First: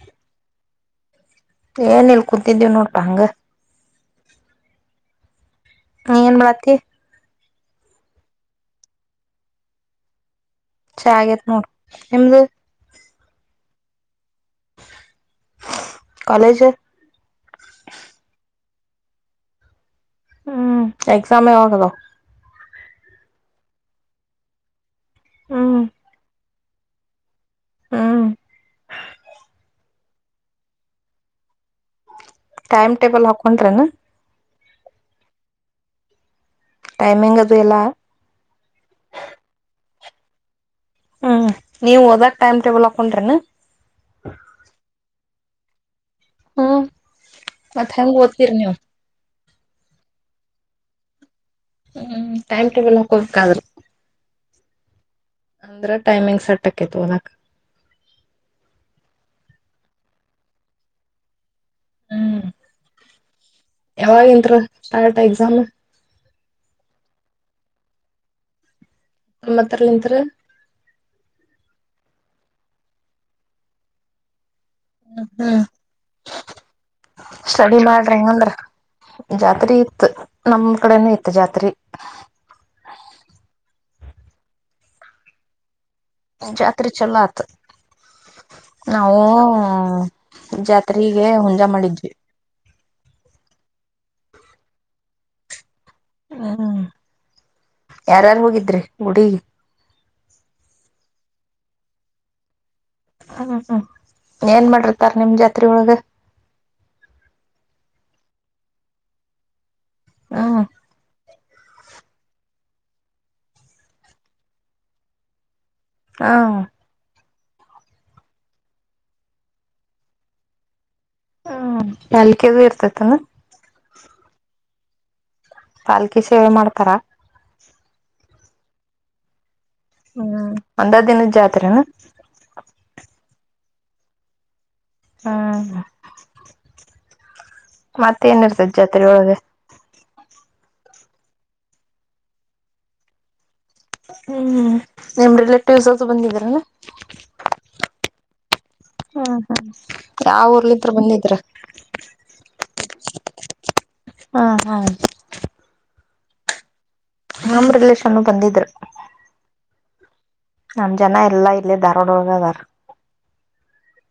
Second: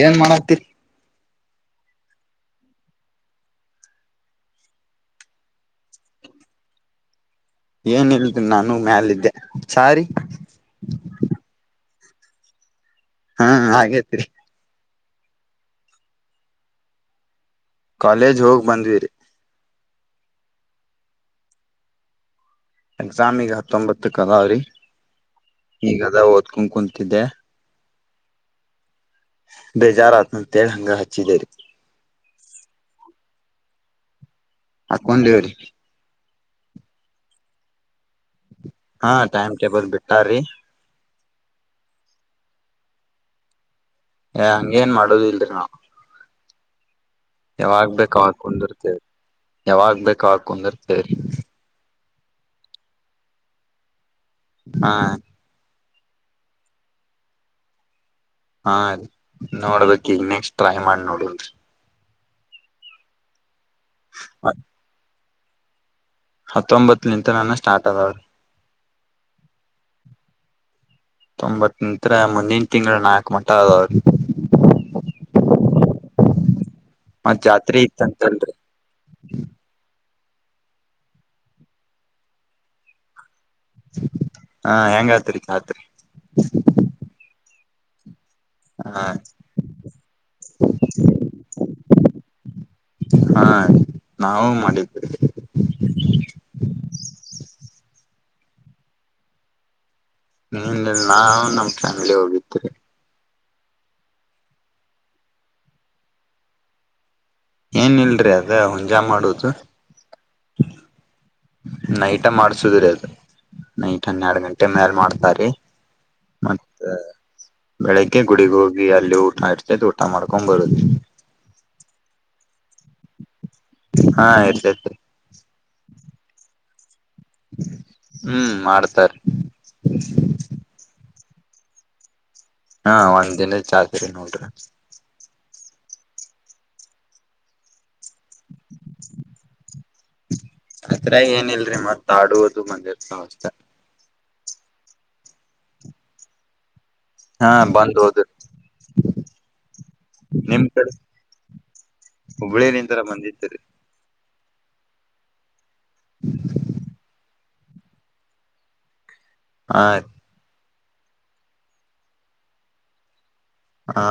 ಏನ್ ಮಾಡತಿ ಏನ ಇಲ್ ಕೂತಿದ್ದೀವಿ್ ನೋಡ್ಪಾ ಹಂಗ ಹ ಏನ್ ಮಾಡತಿ ಏನ ಇಲ್ದು ನಾನು ಮ್ಯಾಲಿದ್ದೆ ಚಾ ರಿ ಚೆ ಆಾಗೇತ್ ನೋಡ ನಿಮ್ದು ಹಾ ಹಾಗೇತ್ರಿ ಕಾಲೇಜ ಕಾಲೇಜ್ ಹೋಗಿ ಬಂದ್ವಿರಿ ಹ್ಮ್ ಎಕ್ಸಾಮೇ ಯಾವಾಗ ಅದಾವ ಎಕ್ಸಾಮ್ ಈಗ ಹತ್ತೊಂಬತ್ತಕ್ಕ ಅದಾವ್ರಿ ಹ್ಮ್ ಈಗ ಅದ ಓದ್ಕ್ ಕುಂತಿದ್ದೆ ಹ್ಮ ಬೇಜಾರ ಆತ ಅಂತೇಳಿ ಹಂಗ ಹಚ್ಚಿದ್ದೇರಿ ಟೈಮ್ ಟೇಬಲ್ ಹಾಕೊಂಡ್ರನಾ ಹಾಕೊಂಡೇವ್ರೀ ಟೈಮಿಂಗ್ ಅದು ಎಲ್ಲ ಹಾ ಟೈಮ್ ಟೇಬಲ್ ಬಿಟ್ಟರೀ ಹ್ಮ್ ನೀವ ಹೋದಾಗ ಟೈಮ್ ಟೇಬಲ್ ಹಾಕೊಂಡ್ರೇನಾ ಏ ಹಂಗೇನ್ ಮಾಡುದ ಇಲ್ರಿ ನಾ ಹ್ಮ ಯಾವಾಗ್ ಬೇಕು ಹಾಕೊಂಡಿರ್ತೇವೆ ಯಾವಾಗ್ ಬೇಕ ಕುಂದರ್ ಸರಿ ಹ್ಮ್ ಟೈಮ್ ಟೇಬಲ್ ಹಾಕೋಬೇಕಾದ್ರರು ಹಾ ಅಂದ್ರೆ ಟೈಮಿಂಗ್ಸ್ಟ್ಟಕತ್ ಲಕ ಹಾ ನೋಡ್ಬೇಕಕ್ ಈಗ ನೆಕ್ಸ್ಟ್ ಟ್ರೈ ಮಾಡಿ ನೋಡನ್ರಿ ಹ್ಮ್ ಯಾವಾಗಂ [unintelligible] ಎಕ್ಸಾಮ ಹತ್ತೊಂಬತ್ತು ನಿಂತ ನಾನ ಸ್ಟಾರ್ಟ್ ಆದದಾವ್ರೀ [inaudible] ತೊಂಬತ್ ನತ್ರ ಮುಂದಿನ ತಿಂಗಳ ನಾಲ್ಕು ಮಟ್ಟ ಆದದಾವ್ರೀ ಹ್ಮ್ ಹ್ಮ್ ಮತ್ ಸ್ಟಡಿ ಜಾತ್ರೆ ಮಾಡ್ರಿ ಇತ್ತಂತಲ್ರಿ ಹಂಗಂದ್ರ ಜಾತ್ರಿ ಇತ್ತು ನಮ್ ಕಡೆನ ಇತ್ತು ಜಾತ್ರಿ ಹಾ ಹೆಂಗ ಆತ್ರಿ ಜಾತ್ರಿ [unintelligible] ಹ ನಾಾವವು ಜಾತ್ರೆಗೆ ಹುಂಜಾ ಮಾಡಿದ್ವಿ ಹಾ ನಾವು ಮಾಡಿದ್ದೆ ಹ್ಮ್ ಯಾರಾರು ಹೋಗಿದ್ರಿ ಗುಡಿಗೆ ಹ ನಾ ನಮ್ ಫ್ಯಾಮಿಲಿ ಹೋಗಿರ್ರಿ ಹ್ಮ್ ಹ್ಮ್ ಏನ್ ಮಾಡಿರ್ತಾರ ನಿಮ್ ಜಾತ್ರೆ ಒಳಗ ಏನ್ ಇಲ್ರಿ ಅದ ಹುಂಜಾ ಮಾಡುವುದು ಹ್ಮ್ ನೈಟ ಮಾಡ್ಸುದಿ್ರಿ ಅದು ನೈಟ್ ಹನ್ನೆರಡು ಗಂಟೆ ಮ್ಯಾಲ ಮಾಡ್ತಾರ ರಿ ಹಾ ಬೆಳಿಗ್ಗೆ ಗುಡಿಗ್ ಹೋಗಿ ಅಲ್ಲಿ ಊಟ ಇರ್ತೈತಿ ಊಟ ಮಾಡ್ಕೊಂಡ್ ಬರುದ ಹ್ಮ್ ನಲ್ಲಿಕ್ಕೆದು ಇರ್ತತಾನ ಹಾ [unintelligible] ತರ ಹ್ಮ್ ಮಾಡಡ್ತಾರ ಹ್ಮ್ ಒಂದ ದಿನ ಜಾತ್ರೆ ನ ಹಾ ಒಂದ್ ದಿನದ ಚಾತ್ರಿ ನೋಡ್ರಿ ಹ್ಮ್ ಮತ್ತೆ ಏನಿರ್ತದೆ ಜಾತ್ರೆ ಒಳಗೆ ಅತ್ರ ಏನಿಲ್ರಿ ಮತ್ತ ಆಡುವುದು ಮಂದಿರ್ತ ಅವಸ್ೆ ಹ್ಮ್ ನಿಮ್ ರಿಲೇಟಿವ್ಸ್ ಅಸ ಬಂದಿದೀರಲ್ಲ ಹಾ ಬಂದು ಹೋದ್ರೀ ಹ್ಮ್ ಹ್ಮ್ ಯಾವ ನಿಮ ಊರ್ಲಿತ್ರ ಕಡೆ ಬಂದಿದ್ರ ಹುಬ್ಬಳ್ಳಿ ನಿನ್ ತರ ಬಂದಿದ್ದರಿ ಹಾ ಹಾ ಹ ನಮ ರಿಲಷನ್ ಬಂದಿದ್ರು ಆ ನಮ್ ಜನ ಎಲ್ಲಾ ಇಲ್ಲಿ ದಾರವಾಡಗದೋಳಗ ಇದ್ದಾರ ಹಾ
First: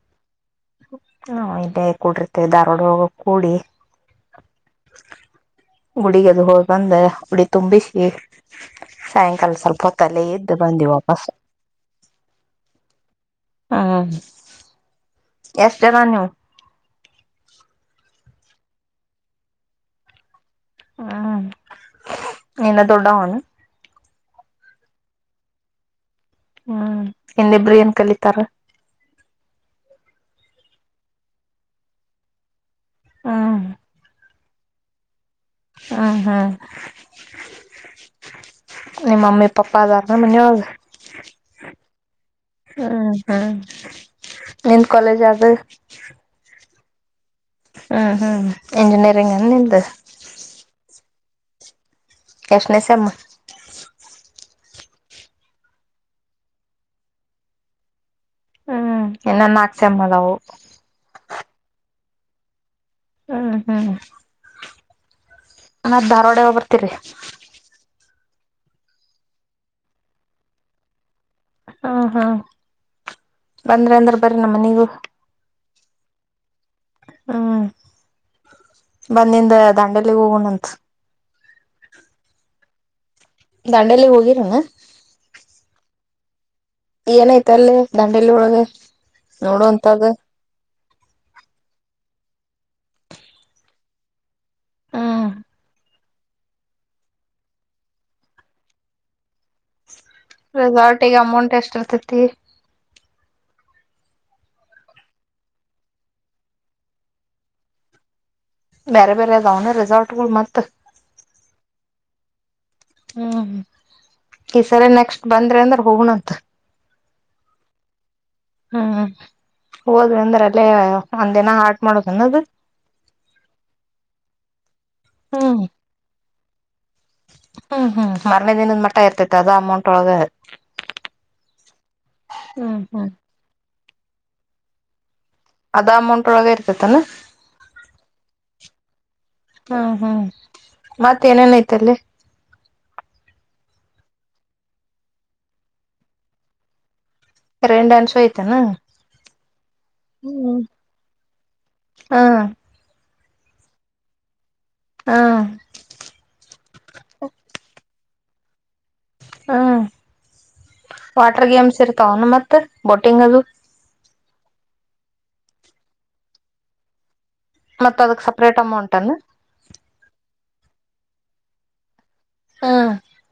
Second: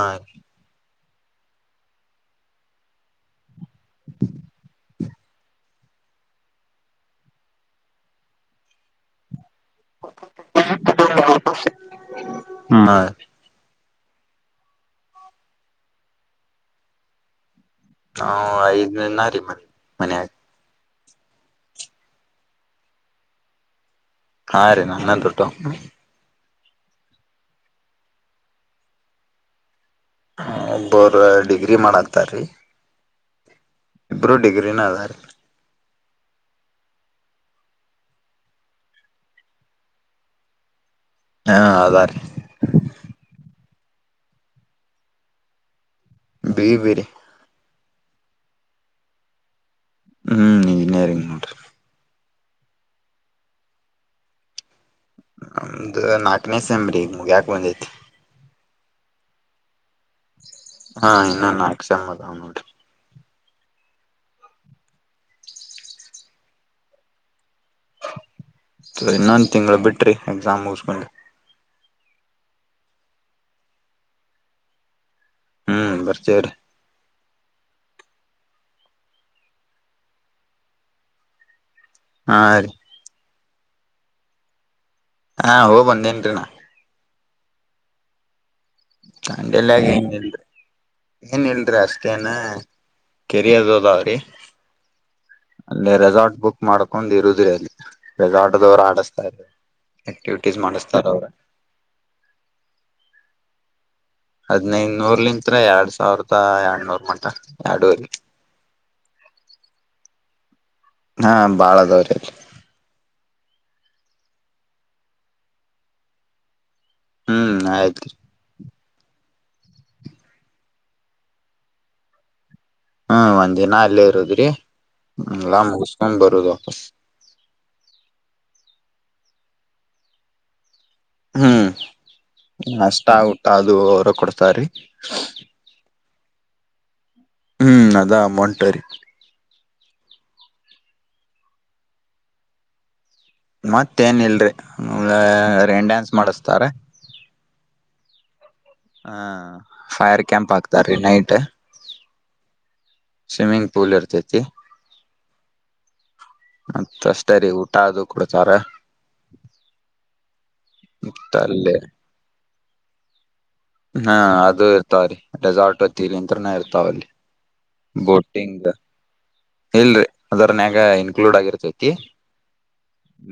ಹಾ ಇಲ್ಲೇ ಕೂಡಿರ್ತೇವೆ ಧಾರ್ವಾಡ ಹೋಗ ಕೂಡಿ [unintelligible] ಗುಡಿಗ ಅದು ಹೋಗಿ ಬಂದ ಉಡಿ ತುಂಬಿಸಿ ಸಾಯ ಕಲ್ ಸ್ವಲ್ಪ ಹೊತ್ತಲೇ ಇದ್ದು ಬಂದಿ ವಾಪಸ್ ಹಾ ಹ ಎಷ್ಟದ ನೀವು ಹಾ ಐದ್ನ ರೀ ಮ ಮನಗ ಹ್ಮ್ ನಿನ್ನ ತೊಡ ಅಣ ಹಾ ರೀ ನಾನ್ನ ದೊಡ್ಡ ವ ಹ್ಮ್ ಇನ್ನಿಬ್ರು ಏನ್ ಕಲಿತಾರ ಒಬ್ಬರು ಡಿಗ್ರಿ ಮಾಡತಾರೀ ಹ್ಮ ಒಬ್ಬರು ಡಿಗ್ರಿನ ಅದಾರೆ ಹ್ಮ್ ಹ್ಮ್ ನಿಮ್ಮಮ್ಮಿ ಪಪ್ಪಾ ಅದಾರ ಮನಿ ಒಳಗ ಹಾ ಅದಾರೀ ಹ ಹಾ ನಿನ್ ಕಾಲೇಜ್ ಆದಗ ಬ ಬಡೀ ಹ್ಮ್ ಹ್ಮ್ ಇಂಜಿನಿಯರಿಂಗ್ ನಿಂದ ಹ್ಮ್ ನ ಇಂಜಿನೀರಿಂಗ್ ಹ ಎಷ್ಟನೇ ಸೆಮ್ ನಮ್ದ ನಾಕನೇಸಂಬ್ರಿ ಮುಗ್ಯಾಾಕ ಬಂದೈತಿ ಹ್ಮ ಎ ನ ಶಮ್ಮಲವು ನಾಕ ಸೇಮ್ ಅದ ನೋಡ್ರಿ ಹ್ಮ್ ಹ್ಮ್ ನ ಧಾರ್ವಾಡಗೆ ಬರ್ತೀರಿ ಸ ಇನ್ನೊಂದು ತಿಂಗಳು ಬಿಟ್ರಿ ಎಕ್ಸಾಮ್ ಮುಸ್ಕೊಂಡು ಹ್ಮ್ ಹ್ಮ್ ಬಂದ್ರೆ ಅಂದ್ರ ಬರ ನಮ್ಮ ಮನೆಗೂ ಹ್ಮ್ ಬರ್ತೇವರಿ ಹ್ಮ್ ಬಂದಿಂದ ದಾಂಡೆಲಿ ಹೋಗಣಂತ ಹಾ ರೀ ದಾಂಡೇಲಿ ಹೋಗಿರಣ ಹಾ ಹೋಗ ಬಂದೇನ್ರಿನಾ ಏನೈತ ಅಲ್ಲಿ ದಾಂಡೇಲಿ ಒಳಗೆ ದಾಂಡೇಲಿ ಗ ಏನ್ ಇಲ್ ಏನ್ ಇಲ್ರಿ ಆ ಮತ್ತೇನೆ ಕೆರಿಯದದಾವ್ರಿ ಹ್ಮ್ ಅಲ್ಲಿ ರೆಸಾರ್ಟ್ ಬುಕ್ ಮಾಡ್ಕೊಂಡ್ ಇರುದ್ರಿ ಅಲ್ಲಿ ರೆಸಾರ್ಟದವರು ಆಡಿಸತಾ ರೆಸಾರ್ಟಿಗೆ ಅಮೌಂಟ್ ಎಷ್ಟ ಇರ್ತತಿ ಹದನೈದುನೂರ್ಲಿಂತತ್ರ ಎರಡ್ ಸಾವಿರದ ಎರಡ್ನೂರ್ ಮಟ ಎರಡೂರ್ಲಿ ಬೇರೆ ಬೇರೆ ಅದಾವನ ರೆಸಾರ್ಟ್ಗಳು ಮತ್ತ ಹಾ ಬಾಳದವ್ರ ಅಲ್ಲಿ ಹ್ಮ್ ಈ ಸರಿ ನೆಕ್ಸ್ಟ್ ಬಂದ್ರೆ ಅಂದ್ರ ಹೋಗಣಂತ. ಹ್ಮ್ ಆಯ್ತ್ರಿ. ಹ್ಮ್ ಹೋದ್ ಅಂದ್ರ ಅಲ್ಲೇ ಒಂದಿನ ಆಟ್ ಮಾಡೋದ ಅನ್ನದು. ಹ್ಮ್ ಒಂದ್--ನ ಅಲ್ಲೇ ಇರುದ್ರಿಲ್ಲ ಮುಗಸ್ಕೊಂಡ್ ಬರುದು. [unintelligible] ಹ್ಮ್ ಹ್ಮ್ ಮರನೇ ದಿನದ ಮಟ್ಟ ಇರ್ತೈತೆ ಅದ ಅಮೌಂಟ್ ಒಳಗೆ. ಹ್ಮ್ ಅಷ್ಟ ಊಟ ಅದು. ಅದು ಅವರ ಕೊಡ್ತಾರೆ ಅದ ಅಮೌಂಟ್ ಒಳಗ ಇರ್ತೇತನಾ. ಹ್ಮ್ ಅದಾ ಟರಿ ಹ್ಮ್ ಹ್ಮ್ ಮತ್ತೇಏನೇನಐತಲ್ಲಿ. ಮತ್ತೇನ್ ಇಲ್ರಿ ರೇನ್ ಡ್ಯಾನ್ಸ್ ಮಾಡಸ್ತಾರ. ಡ ಅನ್ಸವಯತು ಹ ಫೈರ್ ಕ್ಯಾಂಪ್ ಹಾಕ್ತಾರಿ ನೈಟ್. ಹಾ. ಸ್ವಿಮ್ಮಿಂಗ್ ಪೂಲ್ ಇರ್ತೈತಿ. ಹಾ. ಮತ್ತ ಅಷ್ಟರಿ ಊಟ ಅದು. ಕುಡ್ತಾರೆ. ಹ್ಮ್ ವಾಟರ್ ಅಲ್ಲಿ ಗೇಮ್ಸ್ ಇರ್ತಾವನು ಮತ್ತೆ ಬೋಟಿಂಗ್ ಅ ಹಾ ಅದು ಇರ್ತಾವ ರೀ ರೆಸಾರ್ಟ್ ಹೊತ್ತೀರಿಂತ್ರನ ಇರ್ತಾವಲ್ಲಿ. ಮತ್ತ ಅದಕ್ ಸಪ್ರೇಟ್ ಅಮೌಂಟ್ ಅನ್ನು. ಇಲ್ರರಿ ಅದರನ್ಯಾಗ ಇನ್ಕ್ಲೂಡ್ ಆಗಿರತೈತಿ. ಹ್ಮ್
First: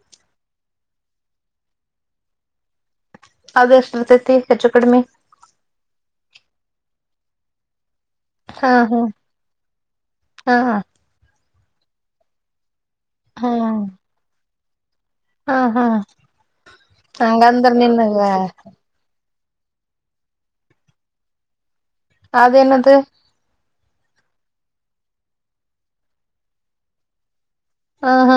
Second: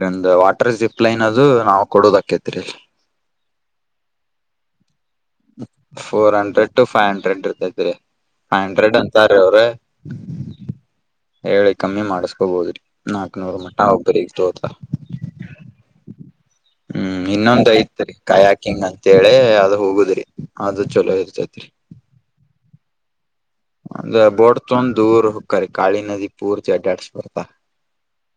ಇಂದ. ಅಡ್ರೆ ಪ್ಲೈನ್ ಅದು ನಾವವು ಕೊಡೋದಾಕೈತಿರಿ. ಅದು ಎಷ್ಟುರ್ತೈತಿ ಹೆಚ್ಚು ಕಡಿಮೆ. ಡ್ ಇರ್ತೆತ್ರಿ. ಹಾ ಹಂಡ್ರೆಡ್ ಹ್ಮ್ ಅಂತಾರ ಅವ್ರ. ಹಾ ಹೇಳಿ ಕಮ್ಮಿ ಮಾಡಸ್ಕೊಬೋದ್ರಿ. ನಾಕ್ನೂರು ಮಟ್ಟ ಹ್ಮ್ ಹೋಗ ಬರೀ ತೋದಾ. ಹಾ ಹಾ ಹ್ಮ್ ಹಂಗಂದ್ರ ನಿನ್ ಆದ ಹೋಗುದ್ರಿ ಆದ್ರ ಚಲೋ ಇರ್ತೈತಿರಿ. ಅದನ್ನದು. ಅಂದ್ರ ಬೋಟ್ ಡ್ ದೂರ್ ಹಕ್ಕಾರಿ ಕಾಳಿ ನದಿ ಪೂರ್ತಿ ಅಡ್ಡಾಡ್ಸ್ ಬರ್ತ ಹಾ ಹಾ.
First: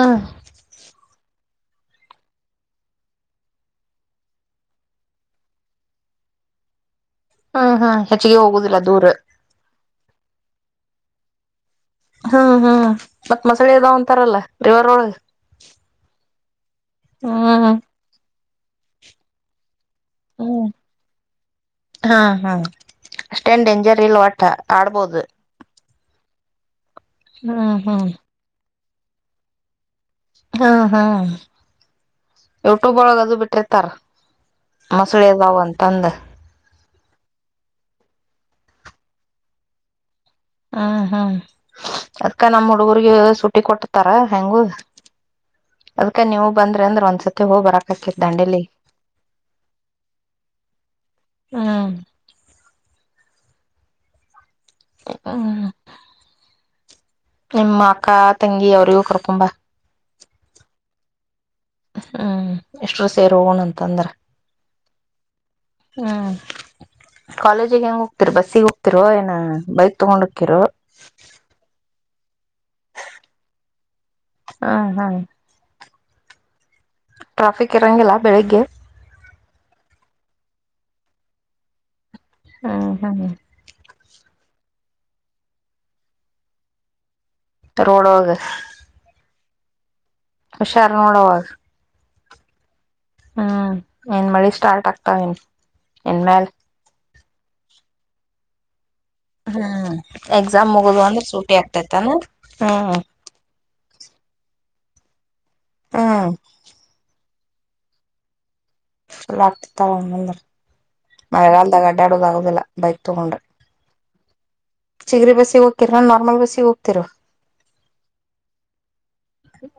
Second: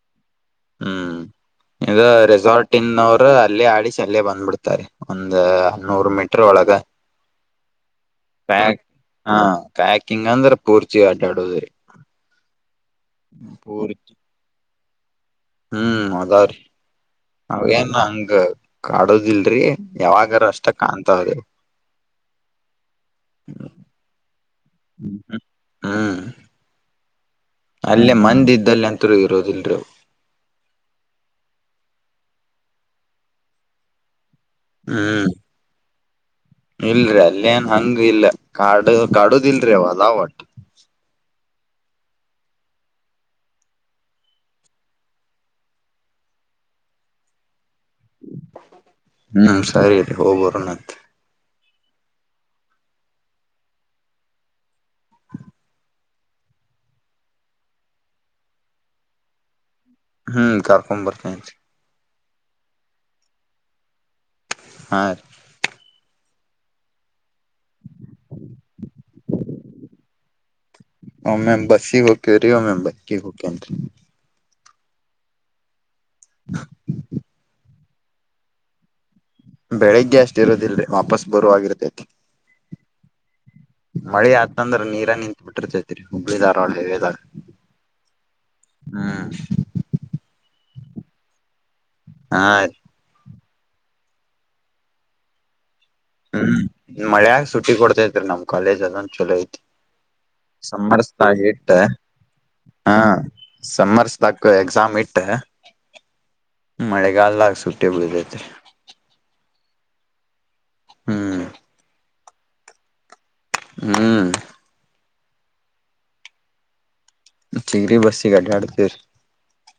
ಇದು ರೆಸಾರ್ಟ್ ಇ--ದವರು ಅಲ್ಲೇ ಆಡಿಸಿ ಅಲ್ಲೇ ಬಂದ್ಬಿಡ್ತಾರೆ ಒಂದ ನೂರು ಮೀಟರ್ ಒಳಗ ಹ್ಮ್ ಹ್ಮ್ ಹೆಚ್ಚಿಗೆ ಹೋಗುದಿಲ್ಲ ದೂರ್. ಕ ಕಿಂಗಂದ್ರ ಪೂರ್ಚಿ ಅಡ್ಯಡೋದ್ರಿ. ಹಾ ಹಾ. ಮತ್ ಮಸಳೆ ಇದಾವ ಅಂತಾರಲ್ಲ. ರಿವರ್ ಒಳಗ್. ಹ್ಮ್ ಅವ್ ಏನ್ ಹಂಗ್ ಕಾಡೋದಿಲ್ರಿ. ಯಾವಾಗಾರ ಅಷ್ಟ ಹ್ಮ್ ಕಾಣ್ತಾವ್ರಿ ಹಾ ಹಾ ಅಷ್ಟೇನ್ ಡೇಂಜರ್ ಇಲ್ ವಟ್ ಆಡ್ಬೋದು. ಹಾ. ಹ್ಮ್ ಹ್ಮ್ ಅಲ್ಲೇ ಮಂದೀ ಇದ್ದಲ್ಲಿ ಅಂತ ಹತ್ರ ಇರೋದಿಲ್ಲ್ರಿ. ಹ್ಮ್ ಹ್ಮ್ ಯುಟೂಬ್ ಒಳಗ ಅದು ಬಿಟ್ಟಿರ್ತಾರ. ಹ್ಮ್ ಮಸಳಿ ಅದಾವ ಅಂತಂದ. ಇಲ್ರಿ ಅಲ್ಲೇ ಏನ್ ಹಂಗ ಇಲ್ಲ ಕಾಡು ಕಾಡುದ ಇಲ್ರಿ ಅವ ಅದಾವ. ಹಾ ಹಾ. ಅದ್ಕ ನಮ್ ಹುಡುಗರ್ಗ ಸುಟಿ ಕೊಟ್ಟತಾರ ಹೆಂಗು ಅದ್ಕ ನೀವು ಬಂದ್ರಿ ಅಂದ್ರ ಒಂದ್ಸತಿ ಹೋಗ್ ಬರಕ್ ಹ್ಮ್ ಸರಿ ಆಯ್ತಿ ಹೋಗ ಬರೋನಂತ್. ಹ್ಮ. ಹ್ಮ. ನಿಮ್ಮ ಅಕ್ಕಾ ತಂಗಿ ಅವರಿಗೂ ಕೊರ್ಕೊಂಬಾ. ಹ್ಮ್ ಕರ್ಕೊಂಡ ಬರ್ತೇನ್ ರಿ. ಹ್ಮ್ ಇಷ್ಟರು ಸೇರ್ ಹೋಗಣ ಅಂತಂದ್ರ. ಹಾರಿ. ಹ್ಮ. ಕಾಲೇಜಿಗೆ ಹೆಂಗ ಹೋಗ್ತಿರ ಬಸ್ಸಿಗೆ ಹೋಗ್ತಿರೋ ಏನ ಬೈಕ್ ತಗೊಂಡ್ ಹೋಕ್ಕಿರೋ. ಒಮ್ಮೆ [unintelligible] ಹಾ ಹಾ. ಹ. ಟ್ರಾಫಿಕ್ ಇರಂಗಿಲ್ಲ ಬೆಳಿಗ್ಗೆ. ಬೆಳಿಗ್ಗೆ ಅಷ್ಟ್ ಇರದಲ್ರಿ ವಾಪಸ್ ಬರುವಾಗ್ ಇರ್ತೈತಿ. ಹ್ಮ ಹ್ಮ. ಅಂದ್ರ ನೀರ ನಿಂತ್ ಬಿಟ್ಟಿರ್ತೈತ್ರಿ ಹಬ್ಬಳಿ ಧಾರವಾಡ ಹೈವೇ ದಾಗ್. ರೋಡ ಒಳಗ. ಹುಷಾರ್ ನೋಡ ಅವಾಗ. ಹಾ ರೀ. ಹ್ಮ್ ಇನ್ ಮಳಿ ಸ್ಟಾರ್ಟ್ ಆಗ್ತಾವೇನ್. ಇನ್ಮ್ಯಾಲ ಹ್ಮ. ಮಳೆಯಾಗ ಸುಟ್ಟಿ ಕೊಡ್ತೈತ್ರಿ ನಮ್ಮ್ ಕಾಲಜ ಅದ ಹೂಂ ಎಕ್ಸಾಮ್ ಮುಗುದುವ ಅಂದ್ರ ಸೂಟಿ ಇಟ್ಟ ಆಗ್ತೇತಾನ, ಹೂಂ. ತಕ್ಕ ಎಕ್ಸಾಮ್ ಇಟ್ಟ. ಮಳೆಗಲ್ದ್ಗ. ಸೂಟೇಬಲ್ ಇದೆತೆ. ಲಟ್, ತಗೊಬಂದುರ್. ಹ್ಮ್ ಮಳೆಗಾಲದಾಗ ಅಡ್ಡಾಡು ಬಾ. ಇಲ್ಲ, ಬೈಕ್ ತೊಗೊಂಡ. ಹ್ಮೂ. ಚಿಗ್ರ ಬಸ್ಸಿಗೆ ಹೋಗ್ತಿರಾ, ನಾರ್ಮಲ್ ಬಸ್ಸಿಗೆ ಹೋಗ್ತಿರಾ. ಚಿಗ್ರಿ ಬಸಿಗೆ, ಅಡ್ಡಾಡ್ತಿವಿರಿ.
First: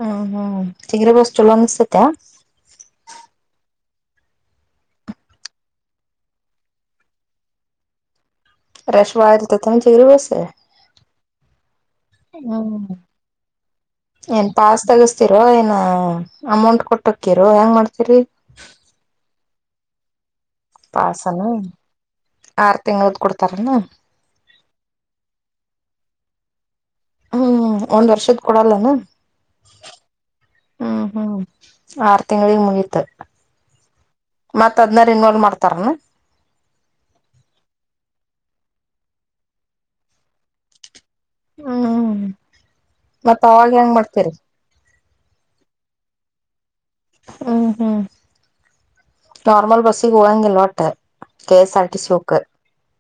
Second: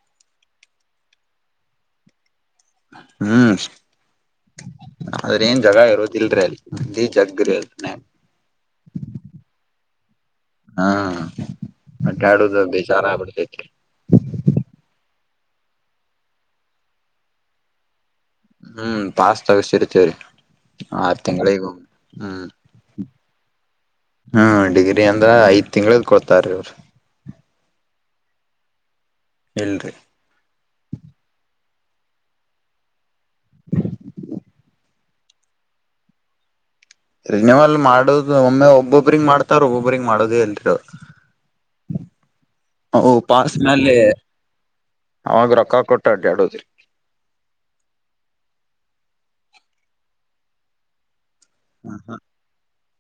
ಹೂ, ಹೂ, ಚಿಗರಿ ಬಸ್ ಚಲ್ಲೊ ಅನಿಸ್ತಾತ. ಹೂ, ಆದ್ರೆ ಏನ್ ಜಗ ಇರೋದಿಲ್ರ ಅಲ್ಲಿ, ಬರಿ ಜಗ್ರಿ ಅಲಿನೆ. ರಷ್ ಬಾಳ್ ಇರ್ತೈತೆ ಏನ್, ಚಿಗ್ರಿ ಬಸ್. ಹಾ, ಅಡ್ಡಾಡುವುದು ಹ್ಮ್ ಬೇಜಾರ್ ಆಗ್ಬಿಡ್ತೈತೆರಿ ತಿರೋ ಏನೊ, ಅಮೌಂಟ್ ಕೊಟ್ಟಕ್ಕಿರೋ, ಹೆಂಗ್ ಮಾಡ್ತರಿ. ಹ್ಮ್ ಪಸ್ ತೆಗೆಸ್ತಿರ್ತೀವಿರಿ. ಆರ್ ಪಾಸನ ತಿಂಗಳಿಗೊ, ಹೂ, ಆರ್ ತಿಂಗಳದ್ ಕೊಡ್ತಾರನ ಹೂ, ಡಿಗ್ರಿ ಅಂದ್ರೆ ಐದ್ ತಿಂಗ್ಳು ಕೊಡ್ತ್. ತಾರೆರು ಹೂ, ಒಂದ್ ವರ್ಷದ್ ಕೊಡಲ್ಲೆನು. ಇಲ್ರಿ. ಹೂ, ಹೂ, ಆರ್ ತಿಂಗಳಿಗೆ ಮುಗಿತು. ಮತಡ್. ಇನ್ವಾಲ್ವ ಮಾಡ್ತಾರೆನೊ. ರಿನೀವಲ್ ಮಾಡೊದು, ಒಮ್ಮೆ ಒಬ್ಬೊಬ್ರಿಂಗ ಮಾಡ್ತಾರ್, ಒಬ್ಬೊಬ್ರಗ್ ಮಾಡೊದೆ, ಇಲ್ರಿ ಅವ್ರು. ಹೂ, ಅವು ಮತ್ತ್ ಪಾಸ್ ಅವಾಗ್ ಹೆಂಗ್ ಮ್ಯಾಲೆ ಮಾಡ್ತೀರಿ. ಅವಾಗ ರೊಕ್ಕ ಕೊಟ್ಟ್ ಅಡ್ಡಾಡೊದ್ರಿ. ಹೂ, ಹೂ, ನಾರ್ಮಲ್ ಬಸ್ಗೆ ಹೊಗಂಗಿಲ್ಲ ಹೊಟ್ಟೆ. K, S, R, T, C, ಓಕ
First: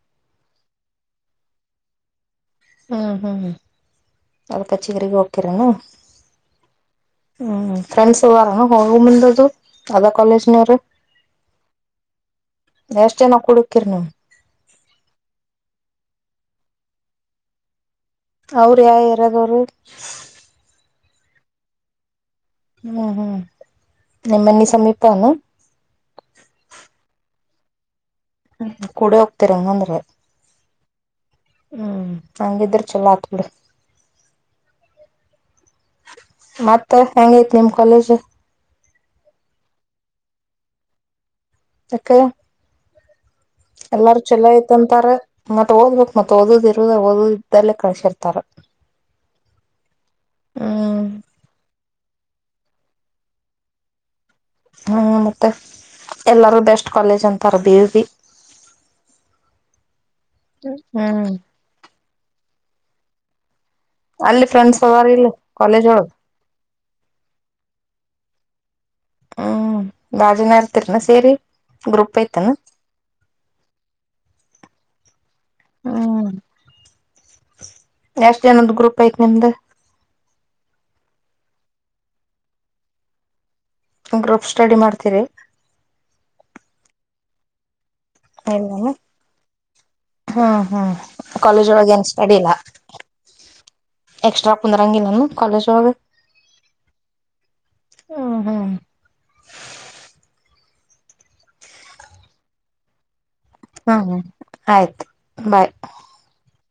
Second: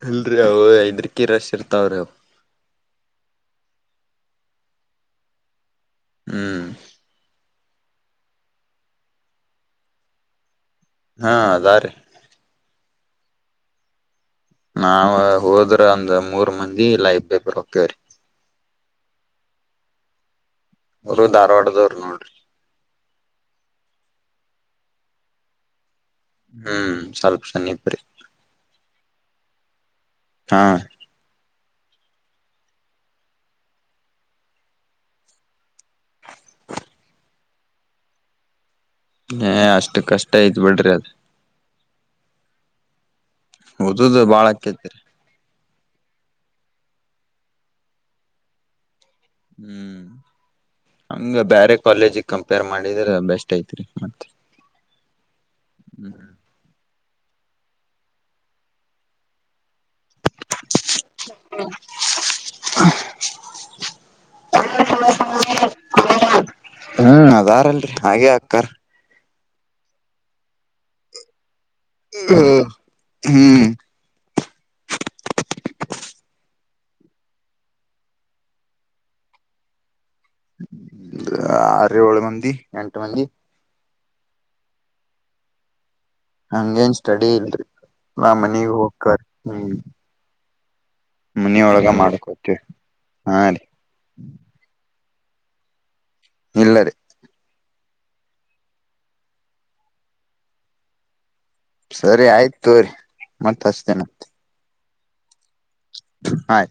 ಇಲ್ರಿ, ಅವ ಐದ್ರೀಕಿ ರಶ್ ಇರ್ತಾವ್ರೀ. ಹೂ, ಹೂ, ಅದ್ಕೆ ಚಿಗ್ರಿಗೇ ಹೋಗ್ತೀರೇನು. ಹೂ. ಹೂ, ಫ್ರೆಂಡ್ಸ್ ಓರ ಹೋಗ ಮುಂದೊದು, ಅದ ಕಾಲೇಜ್ನವ್ರ. ಹಾ, ಅದಾರ. ರಿ ಎಷ್ಟ್ ಜನ ಕುಡುಕಿರ್ ನೀವ್. ನಾವ್ ಹೋದ್ರೆ, ಒಂದ್ ಮೂರ್ ಮಂದಿ, ಲೈಬ್ರ್ ಪೆಪರ್ ಹೋಗ್ತೀವ್ರೀ. ಅವ್ರ್, ಯಾವ್, ಏರಿಯದವರು. ಅವ್ರು ಧಾರವಾಡದವ್ರು ನೋಡ್ರಿ. ಹೂ, ಹೂ, ನಿಮ್ಮನ್ನಿ ಸಮೀಪಾನ. ಹೂ, ಸ್ವಲ್ಪ ಸ್ಣಿಬ್ರಿ. ಹೂ, ಕೂಡ ಹೋಗ್ತಿರಂಗಂದ್ರೆ. ಹಾ. ಹ್ಮ್ ಹಂಗಿದ್ರ ಚಲೋ ಹತ್ ಬಿಿಡಿ ಮತ್ತ ಹೆಂಗೈತ್ ನಿಮ್ ಕಾಲೇಜ್. ಹ ಅಷ್ಟು ಕಷ್ಟ ಯತ್ ಬಿಡ್ರಿ ಅದ್. ತಕ್ಕ. ಎಲ್ಲಾರು ಓದುದು ಬಾಳ ಚಲೋ ಆಕೇತ್ರಿ ಐತ್ಂತಾರೆ ಮತ್ತತ್ ಓದ್ಬೇಕ. ಮತ್ತತ್ ಓದದ ಇರುದ ಓದಿದ್ದಲ್ಲೇ ಕಳ್ಸಿರ್ತಾರ. ಹ್ಮ್ ಹ್ಮ್ ಹಂಗ ಬೇರೆ ಕಾಲೇಜಿಗೆ. ಕಂಪೇರ್ ಮಾಡಿದ್ರೆ ಬೆಸ್ಟ್ ಐತ್ರಿ ಮತ್ತೆ. ಹ್ಮ ಮತ್ತೆ ಎಲ್ಲಾರ ದಷ್ಟ. ಕಾಲೇಜ್ ಅಂತಾರೆ ಬಿು ಬಿ. ಹ್ಮ್. [inaudible] ಅಲ್ಲಿ ಫ್ರೆಂಡ್ಸ್ ಅವಾರ ಇಲ್ಲಿ ಕಾಲೇಜ್ ಒಳಗೆ. ಹ್ಮ್ ಅದಾರಲ್ರಿ ಹಾಗೆ ಆಕ್ಕಾರ್. ಹ್ಮ್ ರಾಜಾಜನೇರ ತರ್ನ ಸೇರಿ. ಗ್ರೂಪ್ ಹ ಐತನ ಹ್ಮ್. ಹ್ಮ್ ಎಷ್ಟ ಜನದ ಗ್ರೂಪ್ ಐತ್ ನಿಮ್ದ. ಆರು ಏಳು ಮಂದಿ ಎಂಟು ಮಂದಿ ಗ್ರೂಪ್ ಸ್ಟಡಿ ಮಾಡ್ತೀರಿ. ಹಂಗೇನ್ ಸ್ಟಡಿ ಇಲ್ರಿ ನ ಮನಿ ಹೋಕರ್ ಹ್ಮ್. ಹಾ ಕಾಲೇಜ್ ಮನಿಯೊಳಗ ಒಳಗೆ ಏನ್ ಸ್ಟಡಿ ಇಲ್ಲ ಮಾಡ್ಕೋತಿವಿ ಹಾ ರೀ ಎಕ್ಸ್ಟ್ರಾ ಕುಂದ್ರಂಗಿಲ್ಲ. ಕಾಲೇಜ್ ಒಳಗೆ ಇಲ್ಲ ರಿ ಹ್ಮ ಹಾ ಸರಿ ಆಯ್ತು ತೊ ರಿ. ಮತ್ತೆ ಹ್ಮ್ ಅಷ್ಟತೇನೆತ್ತ. ಹ್ಮ್ ಆಯ್ತು ಬಾಯ್. ಆಯ್.